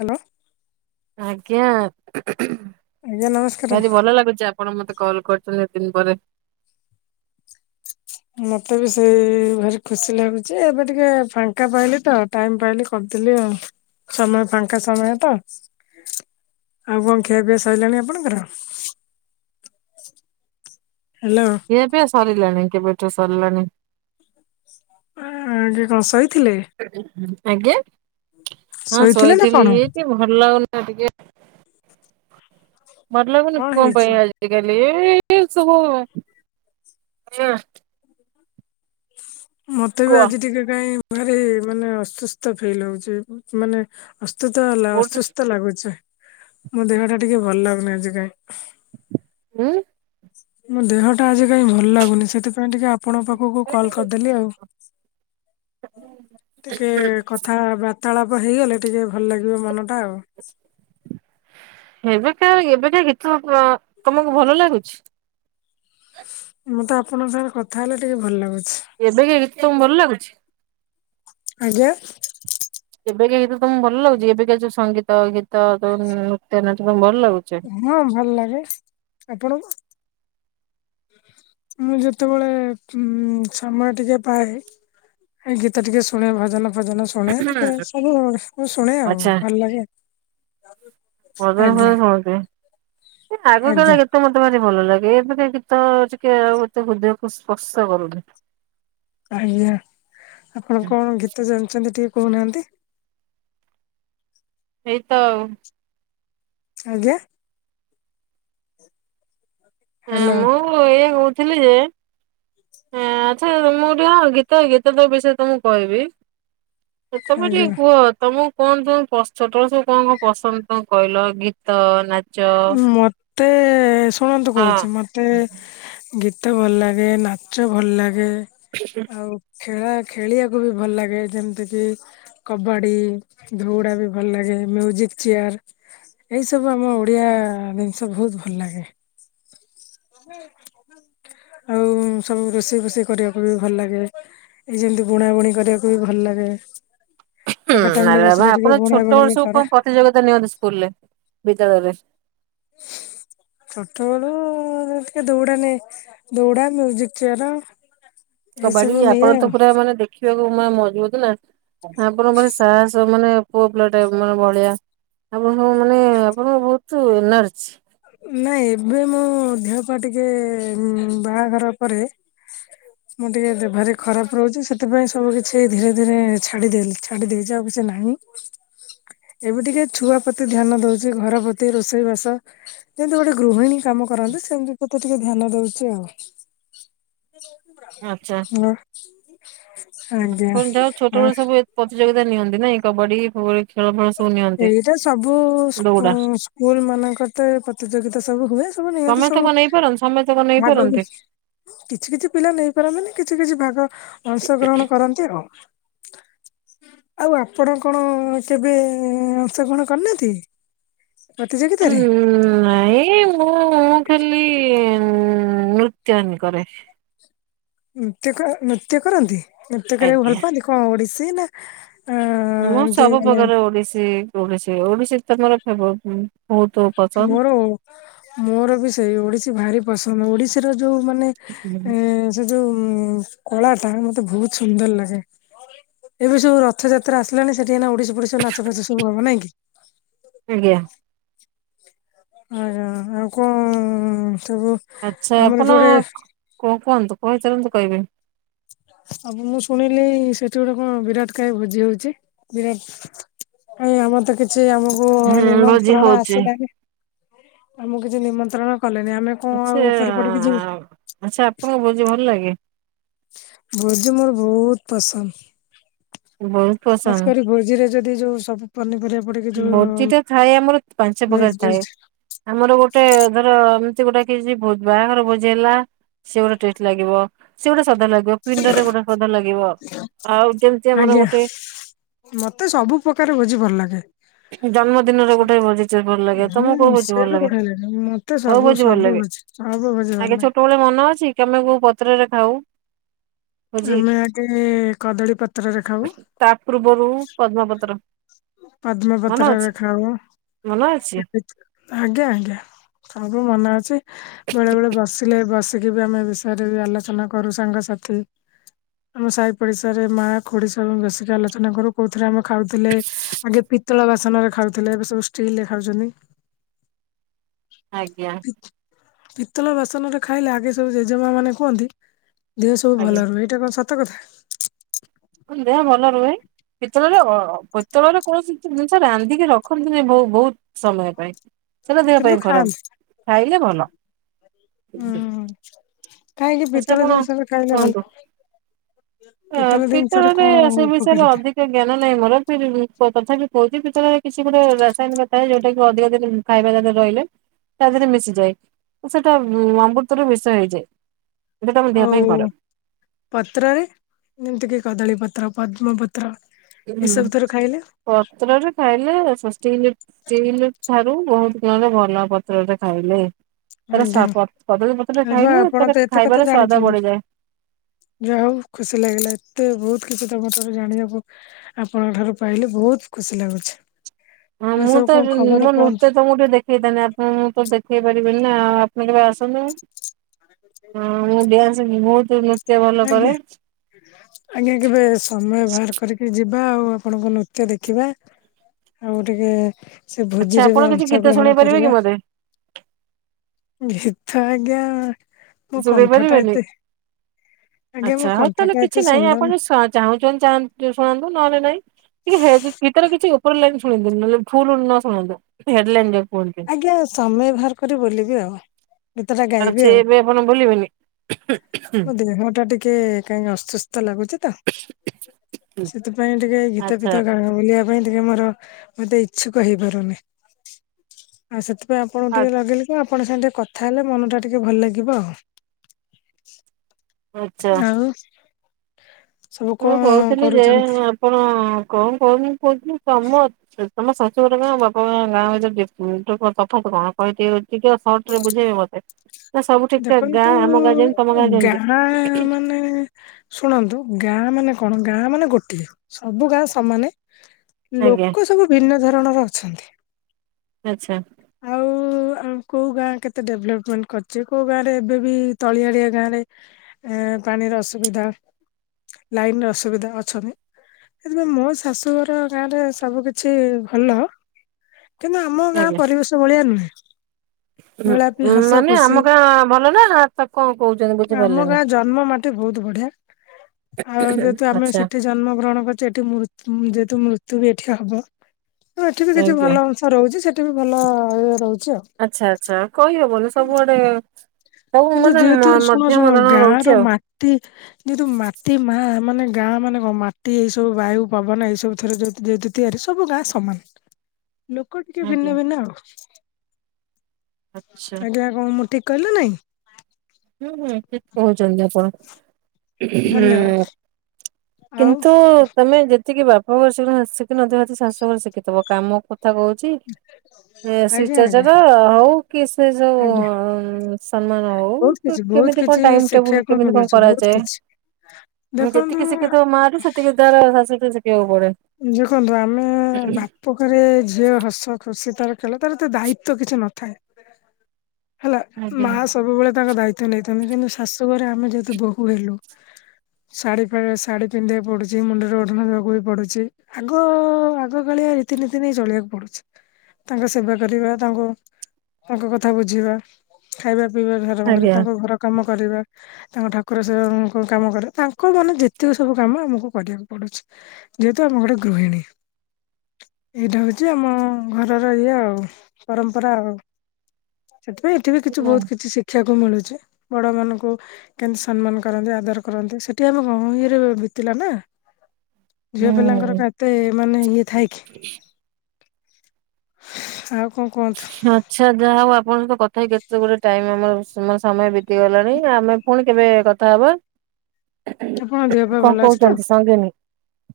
Hello ଆଜ୍ଞା, ଆଜ୍ଞା ନମସ୍କାର। ଭାରି ଭଲ ଲାଗୁଛି ଆପ ଆପଣ ମତେ କଲ୍ କରିଛନ୍ତି ଏତେ ଦିନ ପରେ ମତେ ବି ସେଇ ଭାରି ଖୁସି ଲାଗୁଛି, ଏବେ ଟିକେ ଫାଙ୍କା ପାଇଲି ତ ଟାଇମ୍ ପାଇଲି କରିଦେଲି ଆଉ। ସମୟ ଫାଙ୍କା ସମୟ ତ ଆଉ କଣ ଖିଆପିଆ ସଇଲାଣି ଆପଣଙ୍କର? ହ୍ୟାଲୋ। ଖିଆପିଆ ସରିଲାଣି, କେବେଠୁ ସରିଲାଣି। ଆଜି କଣ ଶୋଇଥିଲେ? ଆଜ୍ଞା, ହଁ ଶୋଇଥିଲେ ନା ଶୋଇଥିଲି କଣ? ଏଇଠି ଭଲ ଲାଗୁନି ତ ଟିକେ, ଭଲ ଲାଗୁନି କଣ ପାଇଁ ଆଜି ଆଜିକାଲି ଏଇସବୁ, ହଁ। ମତେ ବି କୁହ ଆଜି ଟିକେ କାହିଁ ଭାରି ମାନେ ଅସୁସ୍ଥ ଫିଲ୍ ହଉଛି। ମାନେ ଅସ୍ତୁଥ ହେଲା କୋଉଠି ଅସୁସ୍ଥ ଲାଗୁଚେ, ମୋ ଦେହଟା ଟିକେ ଭଲ ଲାଗୁନି ଆଜି କାଇଁ। ଉଁ? ମୋ ଦେହଟା ଆଜି କାହିଁ ଭଲ ଲାଗୁନି, ସେଥିପାଇଁ ଟିକେ ଆପଣଙ୍କ ପାଖକୁ କଲ୍ କରିଦେଲି ଆଉ। ଟିକେ କଥା ବାର୍ତ୍ତାଳାପ ହେଇଗଲେ, ଟିକେ ଭଲ ଲାଗିବ ମନଟା ଆଉ। ଏବେକା ଏବେକା ଗୀତ ତମକୁ ଭଲ ଲାଗୁଛି? ମୁଁ ତ ଆପଣଙ୍କ ସାଙ୍ଗରେ କଥା ହେଲେ ଟିକେ ଭଲ ଲାଗୁଛି। ଏବେକା ଗୀତ ତମକୁ ଭଲ ଲାଗୁଛି? ଆଜ୍ଞା? ଏବେକା ଗୀତ ତମକୁ ଭଲ ଲାଗୁଚି? ଏବେକା ଯୋଉ ସଙ୍ଗୀତ, ଗୀତ, ଯୋଉ ନୃତ୍ୟ, ନାଟ ତମକୁ ଭଲ ଲାଗୁଛି? ହଁ, ଭଲ ଲାଗେ। ଆପଣଙ୍କୁ? ମୁଁ ଯେତେବେଳେ ଉମ୍ ସମୟ ଟିକେ ପାଏ ଏଇ ଗୀତ ଟିକେ ଶୁଣେ, ଭଜନ ଫଜନ ଶୁଣେ, ଟିକେ ସବୁ ସୁ ଶୁଣେ ଆଉ ଆଚ୍ଛା ଭଲ ଲାଗେ ଆଉ। ଭଜନ ଫଜନ ଶୁଣୁଥିବେ, ଏ ଆଜ୍ଞା ଆଗକାଳରେ ଗୀତ୍ ତ ମତେ ଭାରି ଭଲ ଲାଗେ, ଏବେକା ଗୀତ ଟିକେ ଆଉ ଏତେ ହୃଦୟକୁ ସ୍ପର୍ଶ କରୁନି। ଆଜ୍ଞା। ଆପଣ କଣ ଗୀତ ଜାଣିଛନ୍ତି ଟିକେ କହୁନାହାଁନ୍ତି? ଏଇତ ଆଉ ଆଜ୍ଞା? ହ୍ୟାଲୋ। ମୁଁ ଏଇଆ କହୁଥିଲି ଯେ ଆଁ ଆଚ୍ଛା, ମୁଁ ଟିକେ ଗୀତ ଗୀତ ତ ବିଷୟରେ ତମକୁ କହିବି ତମେ ଟିକେ ଆଜ୍ଞା। କୁହ, ତମକୁ କଣ ପସନ୍ଦ ସବୁ କଣ କଣ ପସନ୍ଦ ତ କହିଲ ଗୀତ ନା ମତେ ଶୁଣନ୍ତୁ ହଁ। କହୁଛି ମତେ ଗୀତ ଭଲ ଲାଗେ ନାଚ ଭଲ ଲାଗେ। [inaudible] ଆଉ ଖେଳା ଖେଳିବାକୁ ବି ଭଲ ଲାଗେ ଯେମିତି କି କବାଡି ଧଉଡା ବି ଭଲ ଲାଗେ ମ୍ୟୁଜିକ ଚେୟାର ଏଇ ସବୁ ଆମ ଓଡ଼ିଆ ଜିନିଷ ବହୁତ ଭଲ ଲାଗେ। ହୁଁ। ଆଉ ସବୁ ରୋଷେଇ ଫୁଷେଇ କରିବାକୁ ବି ଭଲ ଲାଗେ। ଏଇ ଯେମତି ବୁଣାବୁଣି କରିବାକୁ ବି ଭଲ ଲାଗେ। ଫାଙ୍କା ହୁଁ ଟାଇମ ରେ ଆରେ ବା ବସିଲେ ଟିକେ ଆପଣ ବୁଣା ଛୋଟ ବୁଣି ବି ବଡ ସବୁ କରେ କଣ ପ୍ରତିଯୋଗିତା ନିଅନ୍ତି ସ୍କୁଲରେ ବିଦ୍ୟାଳୟରେ? [inaudible] ଛୋଟ ବେଳୁ ଟିକେ ଦଉଡ଼ା ନେ ଦୁରଡ଼ା ମ୍ୟୁଜିିକ୍ ଚୟାର କବାଡି ଆପଣ ତ ପୁରା ମାନେ ଦେଖିବାକୁ ମଜବୁତ ନା। ଆପଣଙ୍କ ସାହସ ମାନେ ପୁଅ ପିଲା ଟାଇପ୍ ମାନେ ଭଳିିଆ। ଆପଣଙ୍କ ମାନେ ଆପଣଙ୍କ ବହୁତ ଏନର୍ଜି। ନାଇଁ ଏବେ ମୁଁ ଦେହ ପା ଟିକେ ବାହାଘର ପରେ। ମୁଁ ଟିକେ ଦେ ଭାରି ଖରାଫ ରହୁଛି ସେ ସେଥିପାଇଁ ସବୁ କିଛି ଧୀରେ ଧୀରେ ଛାଡିଦେଲି ଛାଡିଦେଇଚି ଆଉ କିଛି ନାହିଁ। ଏବେ ଟିକେ ଛୁଆ ପ୍ରତି ଧ୍ୟାନ ଦଉଛି ଘର ପ୍ରତି ରୋଷେଇ ବାସ। ଯେମିତି ଗୋଟେ ଗୃହିଣୀ କାମ କରନ୍ତି ସେମିତି କୁତେ ଟିକେ ଧ୍ୟାନ ଦଉଛି ଆଉ। ଆଚ୍ଛା। ହଁ। ହଁ ଯାହା ଛୋଟବେେଳ ସବୁ ପ୍ରତିଯୋଗିତା ନିଅନ୍ତି ନାଇଁ କବାଡି ଖେଳ ଫେଳ ସବୁ ନିଅନ୍ତି। ଏଇଟା ସବୁ ସ୍କୁ ଦୌଡା ସ୍କୁଲ ମାନଙ୍କରେ ତ ପ୍ରତିଯୋଗିତା ସବୁ ହୁଏ ସବୁ ନିଅତି ସମେତକ ସବୁ ନେଇପାରନ୍ତି ସମେତ କଣ ଭାଗ ନେଇପାରନ୍ତି। କିଛି କିଛି ପିଲା ନେଇପାରନ୍ତିନି କିଛି କିଛି ଭାଗ ଅଂଶଗ୍ରହଣ କରନ୍ତି ଆଉ। ଆଉ ଆପଣ କଣ କେବେ ଅଂଶଗ୍ରହଣ କରିନାହାନ୍ତି। ପ୍ରତିଯୋଗିତାରେ। ନାଇଁ ମୁଁ ଉ ଉ ମୁଁ ଖାଲି ନୃତ୍ୟହିନୀ କରେ। ନୃତ୍ୟ ନୃତ୍ୟ କରନ୍ତି ନୃତ୍ୟ କରିବାକୁ ଭଲ ଆଜ୍ଞା। ପାଆନ୍ତି କଣ ଓଡିଶୀ ନା ଅ ମୁଁ ଏମତି ସବୁ ମାନେ ପ୍ରକାର ଓଡିଶୀ ଓଡିଶୀ ଓଡିଶୀ ତମର ଫେବ ମୋର ମୋର ବି ସେଇ ଓଡିଶୀ ଭାରି ପସନ୍ଦ ଓଡିଶୀର ଯୋଉ ମାନେ ହୁଁ। ଏ ସେ ଯୋଉ କଳା ଟା ମତେ ବହୁତ ସୁନ୍ଦର ଲାଗେ। ଏବେ ସବୁ ରଥଯାତ୍ରା ଆସିଲାଣି ସେଠି ଏଇନେ ଓଡିଶି ଫୋଡିଶି ନାଚ ଫାଚ ସବୁ ହବ ନାଇଁ କି। ଆଜ୍ଞା। ଆଜ୍ଞା ଆଉ କଣ ସବୁ। ଆଚ୍ଛା ଆମର ଆପଣ ଯୋଉଟେ କ କୁହନ୍ତୁ କହିଚାଲନ୍ତୁ କହିବେ। ଅବି ମୁଁ ଶୁଣିଲି ସେଠି ଗୋଟେ କଣ ବିରାଟ କାୟ ଭୋଜି ହଉଛି ବିରାଟ କାଇଁ ଆମର ତ କି କିଛି ଆମକୁ ହୁଁ ଭୋଜି ନିମନ୍ତ୍ରଣ ହଉଛି ଆସିଲାନି ଆମକୁ କିଛି ନିମନ୍ତ୍ରଣ କଲେନି ଆମେ କଁ ଆଚ୍ଛା ଆଉ ଉପରେ ପଡିକି ଯିବୁ। ଆଚ୍ଛା ଆପଣଙ୍କୁ ଭୋଜି ଭଲ ଲାଗେ। ଭୋଜି ମୋର ବହୁତ ପସନ୍ଦ୍। ବହୁତ ଖାସ ପସନ୍ଦ। କରି ଭୋଜିରେ ଯଦି ଯୋଉ ସବୁ ପନିପରିବା ପଡେ ଭୋଜି ଟା ଥାଏ ଆମର ପାଞ୍ଚ ପ୍ରକାର ଥାଏ। ଭେଜ ଆମର ଗୋଟେ ଧର ଏମିତି ଗୋଟେ କିଛି ଭୋଜ୍‌ ବାହାଘର ଭୋଜି ହେଲା। ସେ ଗୋଟେ ଟେଷ୍ଟ ଲାଗିବ ସେ ଗୋଟେ ସ୍ୱାଦ ଲାଗିବ। ପିଣ୍ଡରେ ଗୋଟେ ସଧ ଲାଗିବ ଆଉ ଯେମିତି ଆମର ଆଜ୍ଞା ଗୋଟେ। ମତେ ସବୁ ପ୍ରକାର ଭୋଜି ଭଲ ଲାଗେ। ଜନ୍ମଦିନରେ ଗୋଟେ ଭୋଜି ଟେ ଭଲ ଲାଗେ ତମକୁ ହୁଁ କୋଉ ଭୋଜି ସିଏ ଭଲ ବି ଲାଗେ ବଢିଆ ମତେ ସବୁ ଭୋଜି ଭଲ ସବୁ ଲାଗେ। ଭୋଜି ସବୁ ଭୋଜି ଭଲ ଆଜ୍ଞା ଲାଗେ। ଛୋଟବେଳେ ମନ ଅଛି କି ଆମେ କୋଉ ପତ୍ରରେ ଖାଉ? ଭୋଜି ଆମେ ଆଗେ କଦଳୀ ପତ୍ରରେ ଖାଉ [inaudible] ତା ପୂର୍ବରୁ ପଦ୍ମପତ୍ର। ମନେ ଅଛି ପଦ୍ମପତ୍ରରେ ଖାଉ ମନେ ଅଛି [inaudible] ଆଜ୍ଞା ଆଜ୍ଞା ସବୁ ମନେ ଅଛି ବେଳେ ବେଳେ ବସିଲେ ବଶ୍ ସିକି ବି ଆମେ ବିଷୟରେ ବି ଆଲୋଚନା କରୁ ସାଙ୍ଗସାଥି। ଆମ ସାହି ପଡିଶାରେ ମା ଖୁଡି ସବୁ ମିଶିକି ଆଲୋଚନା କରୁ କୋଉଥିରେ ଆମେ ଖାଉଥିଲେ। ଆଗେ ପିତ୍ତଳ ବାସନରେ ଖାଉଥିଲେ ଏବେ ସବୁ ଷ୍ଟିଲରେ ଖାଉଛନ୍ତି। ଆଜ୍ଞା। ପିତଳ ବାସନରେ ଖାଇଲେ ଆଗେ ସବୁ ଜେଜେମା ମାନେ କୁହନ୍ତି ଦେହ ସବୁ ଆଜ୍ଞା। ଭଲ ରୁହେ ଏଇଟା କଣ ସତ କଥା? ମୁ ଦେହ ଭଲ ରୁହେ। ପିତଳରେ ଅ ଅ ପିତଳରେ କୌଣସି ଜିନିଷ ରାନ୍ଧିକି ରଖନ୍ତିନି ବହୁ ବହୁତ ସମୟ ପାଇଁ। ସେଟା ଦେହ କିନ୍ତୁ ପାଇଁ ଖାଆନ୍ତି। ଖରାପ ଖାଇଲେ ଭଲ। ହୁଁ କାହିଁକି ଆଚ୍ଛା ପିତଳ ଆପଣ ଜିନିଷରେ ଖାଇଲେ ଭଲ? କୁହନ୍ତୁ। ପିତଳ ଜିନି ପିତ୍ତଳ ରେ ସେ ବିଷୟରେ ଅଧିକ ଜ୍ଞାନ ନାହିଁ ମୋର ଫିର୍ ବି କ ତଥାପି କହୁଛି ପିତଳ ରେ କିଛି ଗୋଟେ ରାସାୟନିକ ଥାଏ ଯୋଉଟା କି ଅଧିକ [unintelligible] ଖାଇବା ତା ଦେହରେ ରହିଲେ। ତା ଦେହରେ ମିଶିଯାଏ ସେଟା ମୁ ଅମୃତରୁ ମିଷ ହେଇଯାଏ। ଯୋଉଟା ଆମ ଦେହ ଆଉ ପାଇଁ ଖରାପ। ପତ୍ରରେ ଯେମତିକି କଦଳୀ ପତ୍ର ପଦ୍ମ ପତ୍ ହୁଁ ପତ୍ରରେ ଖାଇଲେ [unintelligible] ଷ୍ଟିଲ୍ ଠାରୁ ବହୁତ ଗୁଣରେ ଭଲ ପତ୍ରରେ ଖାଇଲେ। ତାର ସ୍ୱା ଆଜ୍ଞା। ପ କଦଳୀ ପତ୍ର ରେ ଏବେ ଖାଇଲେ ଆପଣ ତାର ତ ଏତେ କଥା ଖାଇବାରେ ସ୍ୱାଦ ଜାଣିଛନ୍ତି। ବଢିଯାଏ। ଯାହା ହଉ ଖୁସି ଲାଗିଲା ଏତେ ବହୁତ କିଛି ତମ ଠାରୁ ଜାଣିବାକୁ ଆପଣଙ୍କ ଠାରୁ ପାଇଲି ବହୁତ ଖୁସି ଲାଗୁଛି। ହଁ ଆଉ ମୁଁ ସବୁ ତ କଣ ମୁଁ [unintelligible] ଖବର କୁହନ୍ତୁ? ତମକୁ ଟିକେ ଦେଖେଇଥାନ୍ତି ଆପଣ ତ ଦେଖେଇ ପାରିବେନି ନା ଆ [unintelligible] ଆସନ୍ତୁ। ହଁ ମୁଁ ଡ୍ୟାସ ମୁଁ ବହୁତ ନୃତ୍ୟ ଭଲ ଆଜ୍ଞା କରେ। ଆଜ୍ଞା କେବେ ସମୟ ବାହାର କରିକି ଯିବା ଆଉ ଆପଣଙ୍କ ନୃତ୍ୟ ଦେଖିବା ଆଉ ଟିକେ ସେ ଆଚ୍ଛା ଭୋଜି ରେ ଆପଣ ବି କିଛି ଗୀତ ଶୁଣେଇ ଅଂଶଗ୍ରହଣ ପାରିବେ କି କରିବା। ମତେ ଗୀତ ଆଜ୍ଞା ମୋ ଶୁଣେଇ କଣ୍ଠ ଟା ପାରିବେନି? ଏତେ ଆଜ୍ଞା ମୋ ଆଚ୍ଛା ହଉ କଣ୍ଠ ତାହେଲେ ଟା ଏତେ କିଛି ନାଇଁ ସୁନ୍ଦର ଆପଣ ନୁ- ସ ଚାହୁଁଛନ୍ତି ଚା ଶୁଣାନ୍ତୁ ନହେଲେ ନାଇଁ। ଟିକେ ଗେ ଗୀତର କିଛି ଉପର ଲାଇନ୍ ଶୁଣେଇ ଦିଅନ୍ତୁ ନହେଲେ ଫୁଲ ନ ଶୁଣାନ୍ତୁ ହେଡ଼ ଲାଇନ୍ ଯୋଉ କୁହନ୍ତି। ଆଜ୍ଞା ସମୟ ବାହାର କରି ବୋଲିବି ଆଉ। ଗୀତ ଟା ଆଡା ଗାଇବି ଛେ ଆଉ। ଏବେ ଆପଣ ବୋଲିବେନି। [inaudible] ମୋ ଦେହ ଟା ଟିକେ କାହିଁକି ଅସୁସ୍ଥ ଲାଗୁଛି ତ ସେଥିପାଇଁ ଟିକେ ଗୀତ ଆଚ୍ଛା ଫୀତ ଗା ବୋଲିବା ପାଇଁ ଟିକେ ମୋର ମତେ ଇଚ୍ଛୁକ ହେଇପାରୁନି। ଆ ସେଥିପାଇଁ ଆପଣଙ୍କୁ ଟିକେ ଲଗେଇଲି ଆପଣ ସାଙ୍ଗେ ଟିକେ କଥା ହେଲେ ମନଟା ଟିକେ ଭଲ ଲାଗିବ ଆଉ। ଆଚ୍ଛା। ଆଉ ସବୁ ମୁଁ କଣ କହୁଥିଲି ଯେ କରୁଛନ୍ତି? ଆପଣ କଣ କହୁନି କହୁଥିଲି ତମ ସେ ତମ ଶାଶୁ ଘର ଗାଁ ବପା ଗାଁ ଗାଁ ଭିତରେ ଡିଫ ଡିଫର୍ ତଫାତ କଣ କହି [unintelligible] ଟିକେ ସର୍ଟରେ ବୁଝେଇବ ମତେ। ନା ସବୁ ଠିକ ଠାକ ଦେଖନ୍ତୁ ଗାଁ ଆମ ଗାଁ ଯେମିତି ତମ ଗାଁ ଯେମିତି ଗାଁ ମାନେ ଶୁଣନ୍ତୁ ଗାଁ ମାନେ କଣ ଗାଁ ମାନେ ଗୋଟିଏ ସବୁ ଗାଁ ସମାନେ। ଆଜ୍ଞା ଲୋକ ସବୁ ଭିନ୍ନ ଧରଣର ଅଛନ୍ତି। ଆଛା। ଆଉ ଆଁ- କଉ ଗାଁ କେତେ ଡେଭଲପମେଣ୍ଟ୍ କରି ଚି କଉ ଗାଁ ରେ ଏବେ ବି ତଳିଆଡିଆ ଗାଁ ରେ ଏ ପାଣିର ଅସୁବିଧା। ଲାଇନ୍ ର ଅସୁବିଧା ଅଛନ୍ତି। ସେଥିପାଇଁ ମୋ ଶାଶୁଘର ଗାଁରେ ସବୁ କିିଛି ଭଲ। କିନ୍ତୁ ଆମ ଗାଁ ଆଜ୍ଞା। ପରିବେଶ ଭଳିଆ ନୁହେଁ ମେଳାପି ହସ ମାନେ ଆମ ଖୁସି ଗାଁ ଭଲ ନା ତ କଣ କହୁଛନ୍ତି ଆମ ବୁଝିପାରିଲେନି ଗାଁ ଜନ୍ମ ମାଟି ବହୁତ୍ ବଢିଆ। ଆଉ ଯେହେତୁ ଆମେ ଆଚ୍ଛା ସେଠି ଜନ୍ମ ଗ୍ରହଣ କରିଚୁ ଏଠି ମୃ- ଯେହେତୁ ମୃତ୍ୟୁ ବି ଏଠି ହବ ଆଉ ଏଠି ବି କିଛି ଆଜ୍ଞା। ଭଲ ରହୁଚି ସେଠି ବି ଭଲ ଇଏ ରହୁଚି ଆଉ। ଆଚ୍ଛା- ଆଚ୍ଛା କହିହବ [unintelligible] ସବୁଆଡେ ହଉ କିନ୍ତୁ ମାନେ ମ-ମଧ୍ୟମ ଧରଣର ହଉଚି ଆଉ। ଟି। ଯେହେତୁ ମାଟି ମା ମାନେ ଗାଁ ମାନେ କଣ ମାଟି ଏଇସବୁ ବାୟୁ ପବନ ଏଇସବୁ ଥରେ [unintelligible] ଯେହେତୁ ତିଆରି ସବୁ ଗାଁ ସମାନ୍ ଲୋକ ଟିକେ ଆଜ୍ଞା ଭିନ୍ନ ଭିନ୍ନ ଆଉ। ଆଚ୍ଛା ଆଜ୍ଞା କଣ ମୁଁ ଠିକ୍ କହିଲ ନାଇଁ? ହୁଁ -ହୁଁ ଠିକ୍ କହୁଚନ୍ତି ଆପଣ। ହୁଁ ଧନ୍ୟବାଦ ଆଉ -କିନ୍ତୁ ତମେ ଯେ ସିକି ବାପଘର [unintelligible] ଶାଶୁ ଘରେ ଶିକିଥିବ କାମ କଥା କହୁ ଚି-ଏଁ ଆଜ୍ଞା ଆଜ୍ଞା ଶିଷ୍ଟାଚାର ହଉ କି ସେ ଯଉ ଆଜ୍ଞା ସମ୍ମାନ ବହୁତ ହଉ। କିଛି ବହୁତ କେମିତି କଣ୍ କିଛି ଟାଇମ୍ ଟେବୁଲ୍ ଶିଖିବାକୁ କେମିତି କଣ ମିଳୁଛି ବହୁତ କିଛି କରାଯାଏ ଦେଖନ୍ତୁ ଯେତିକି ଶିକିଥିବ ମା ଠୁ ସେତିକି ତାର ଶାଶୁଠୁ ଶିକିବାକୁ ପଡେ। ଦେଖନ୍ତୁ ଆମେ ବା ପଘରେ ଝିଅ ହସ ଖୁସି ତାର ଖେଳେ ତାର ଏତେ ଦାୟିତ୍ଵ କିଛି ନଥାଏ। ହେଲା ଆଜ୍ଞା। ମା ସବୁବଳେ ତାଙ୍କ ଦାୟିତ୍ଵ ନେଇଥାନ୍ତି କିନ୍ତୁ ସେ ଶାଶୁ ଘରେ ଆମେ ଯେହେତୁ ବୋହୂ ହେଲୁ ଶାଢୀ -ପାଡି-ଶାଢୀ ପିନ୍ଧିବାକୁ ପଡୁଚି ମୁଣ୍ଡ ରେ ଓଢ଼ଣା ଦେବାକୁ ବି ପଡୁଚି ଚି-ଆଗ -ଆଗକାଳିଆ ରୀତିନୀତି ନେଇ ଚଳିବାକୁ ପଡୁଚି ତାଙ୍କ ସେବା କରିବା ତାଙ୍କୁ- ତାଙ୍କ କଥା ବୁଝିବା। ଖାଇବା ପିଇବା ଠୁ ଆରମ୍ଭ କରି ଆଜ୍ଞା ତାଙ୍କ ଘର କାମ କରିବା ତାଙ୍କ ଠାକୁର ସେଏ ଙ୍କୁ କାମ କରେ ତାଙ୍କ ମାନେ ଯେତିକ ସବୁ କାମ ଆମକୁ କରିବାକୁ ପଡୁଚି। ଯେହେତୁ ଆମ ଗୋଟେ ଗୃହିଣୀ। ଏଇଟା ହଉଚି ଆମ ଘରର ଇଏ ଆଉ ପରମ୍ପରା ଆଉ। ସେଥିପାଇଁ ଏଠି ବି କିଛି ବହୁତ୍ କିଛି ଶିଖିବାକୁ ମିଳୁଚି ବଡ ମାନଙ୍କୁ କେମିତି ସମ୍ମାନ କରନ୍ତି ଆଦର କରନ୍ତି ସେଠି ଆମେ [unintelligible] ବିତିଲା ନା। ଝିଅ ପିଲାଙ୍କର ହୁଁ। କାତ୍ କେତେ ମାନେ ଇଏ ଥାଏ କି -ଆଉ କଣ କୁହନ୍ତୁ। ଆଚ୍ଛା ଯାହାଉ ଆପଣଙ୍କ କଥା ହେଇ କେତେ ଗୁରେ ଟାଇମ୍ ଆମର ସମୟ-ସମୟ ବିତିଗଲାଣି ଆମେ ପୁଣି କେବେ କଥା ହବା। ଆପଣଙ୍କ ଦେହ ପା କଣ ଭଲ ଅଛି ତ? କହୁଚନ୍ତି ସଙ୍ଗିନୀ?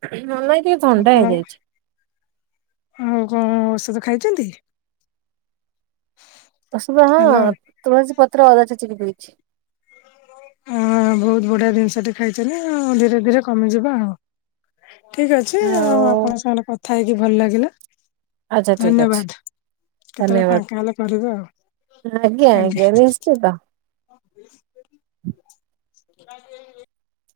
ହଁ- ନାଇଁ ଟିକେ ଥଣ୍ଡା ଆପଣ ହେଇଯାଇଚି। ଆଉ କଣ ଔଷଧ ଖାଇଚନ୍ତି? ଔଷଧ ହଁ ତୁଳସୀପତ୍ର ଅଦା ଛେଚି କି ପିଇଚି। ହଁ ବହୁତ୍ ବଢିଆ ଜିନିଷଟି ଖାଇଚନ୍ତି ଆଉ ଧୀରେ ଧୀରେ କମିଯିବ ଆଉ। ଠିକ୍ ଅଛି ଆଉ ଆପଣଙ୍କ ସାଙ୍ଗେରେ କଥା ହେଇକି ଭଲ୍ ଲାଗିଲା। ଆଚ୍ଛା ଠିକ୍ ଅଛି। ଧନ୍ୟବାଦ। କେତେବେଳେ ଫାଙ୍କା ହେଲେ କରିବେ ଆଉ ଧନ୍ୟବାଦ୍। ହୁଁ [inaudible]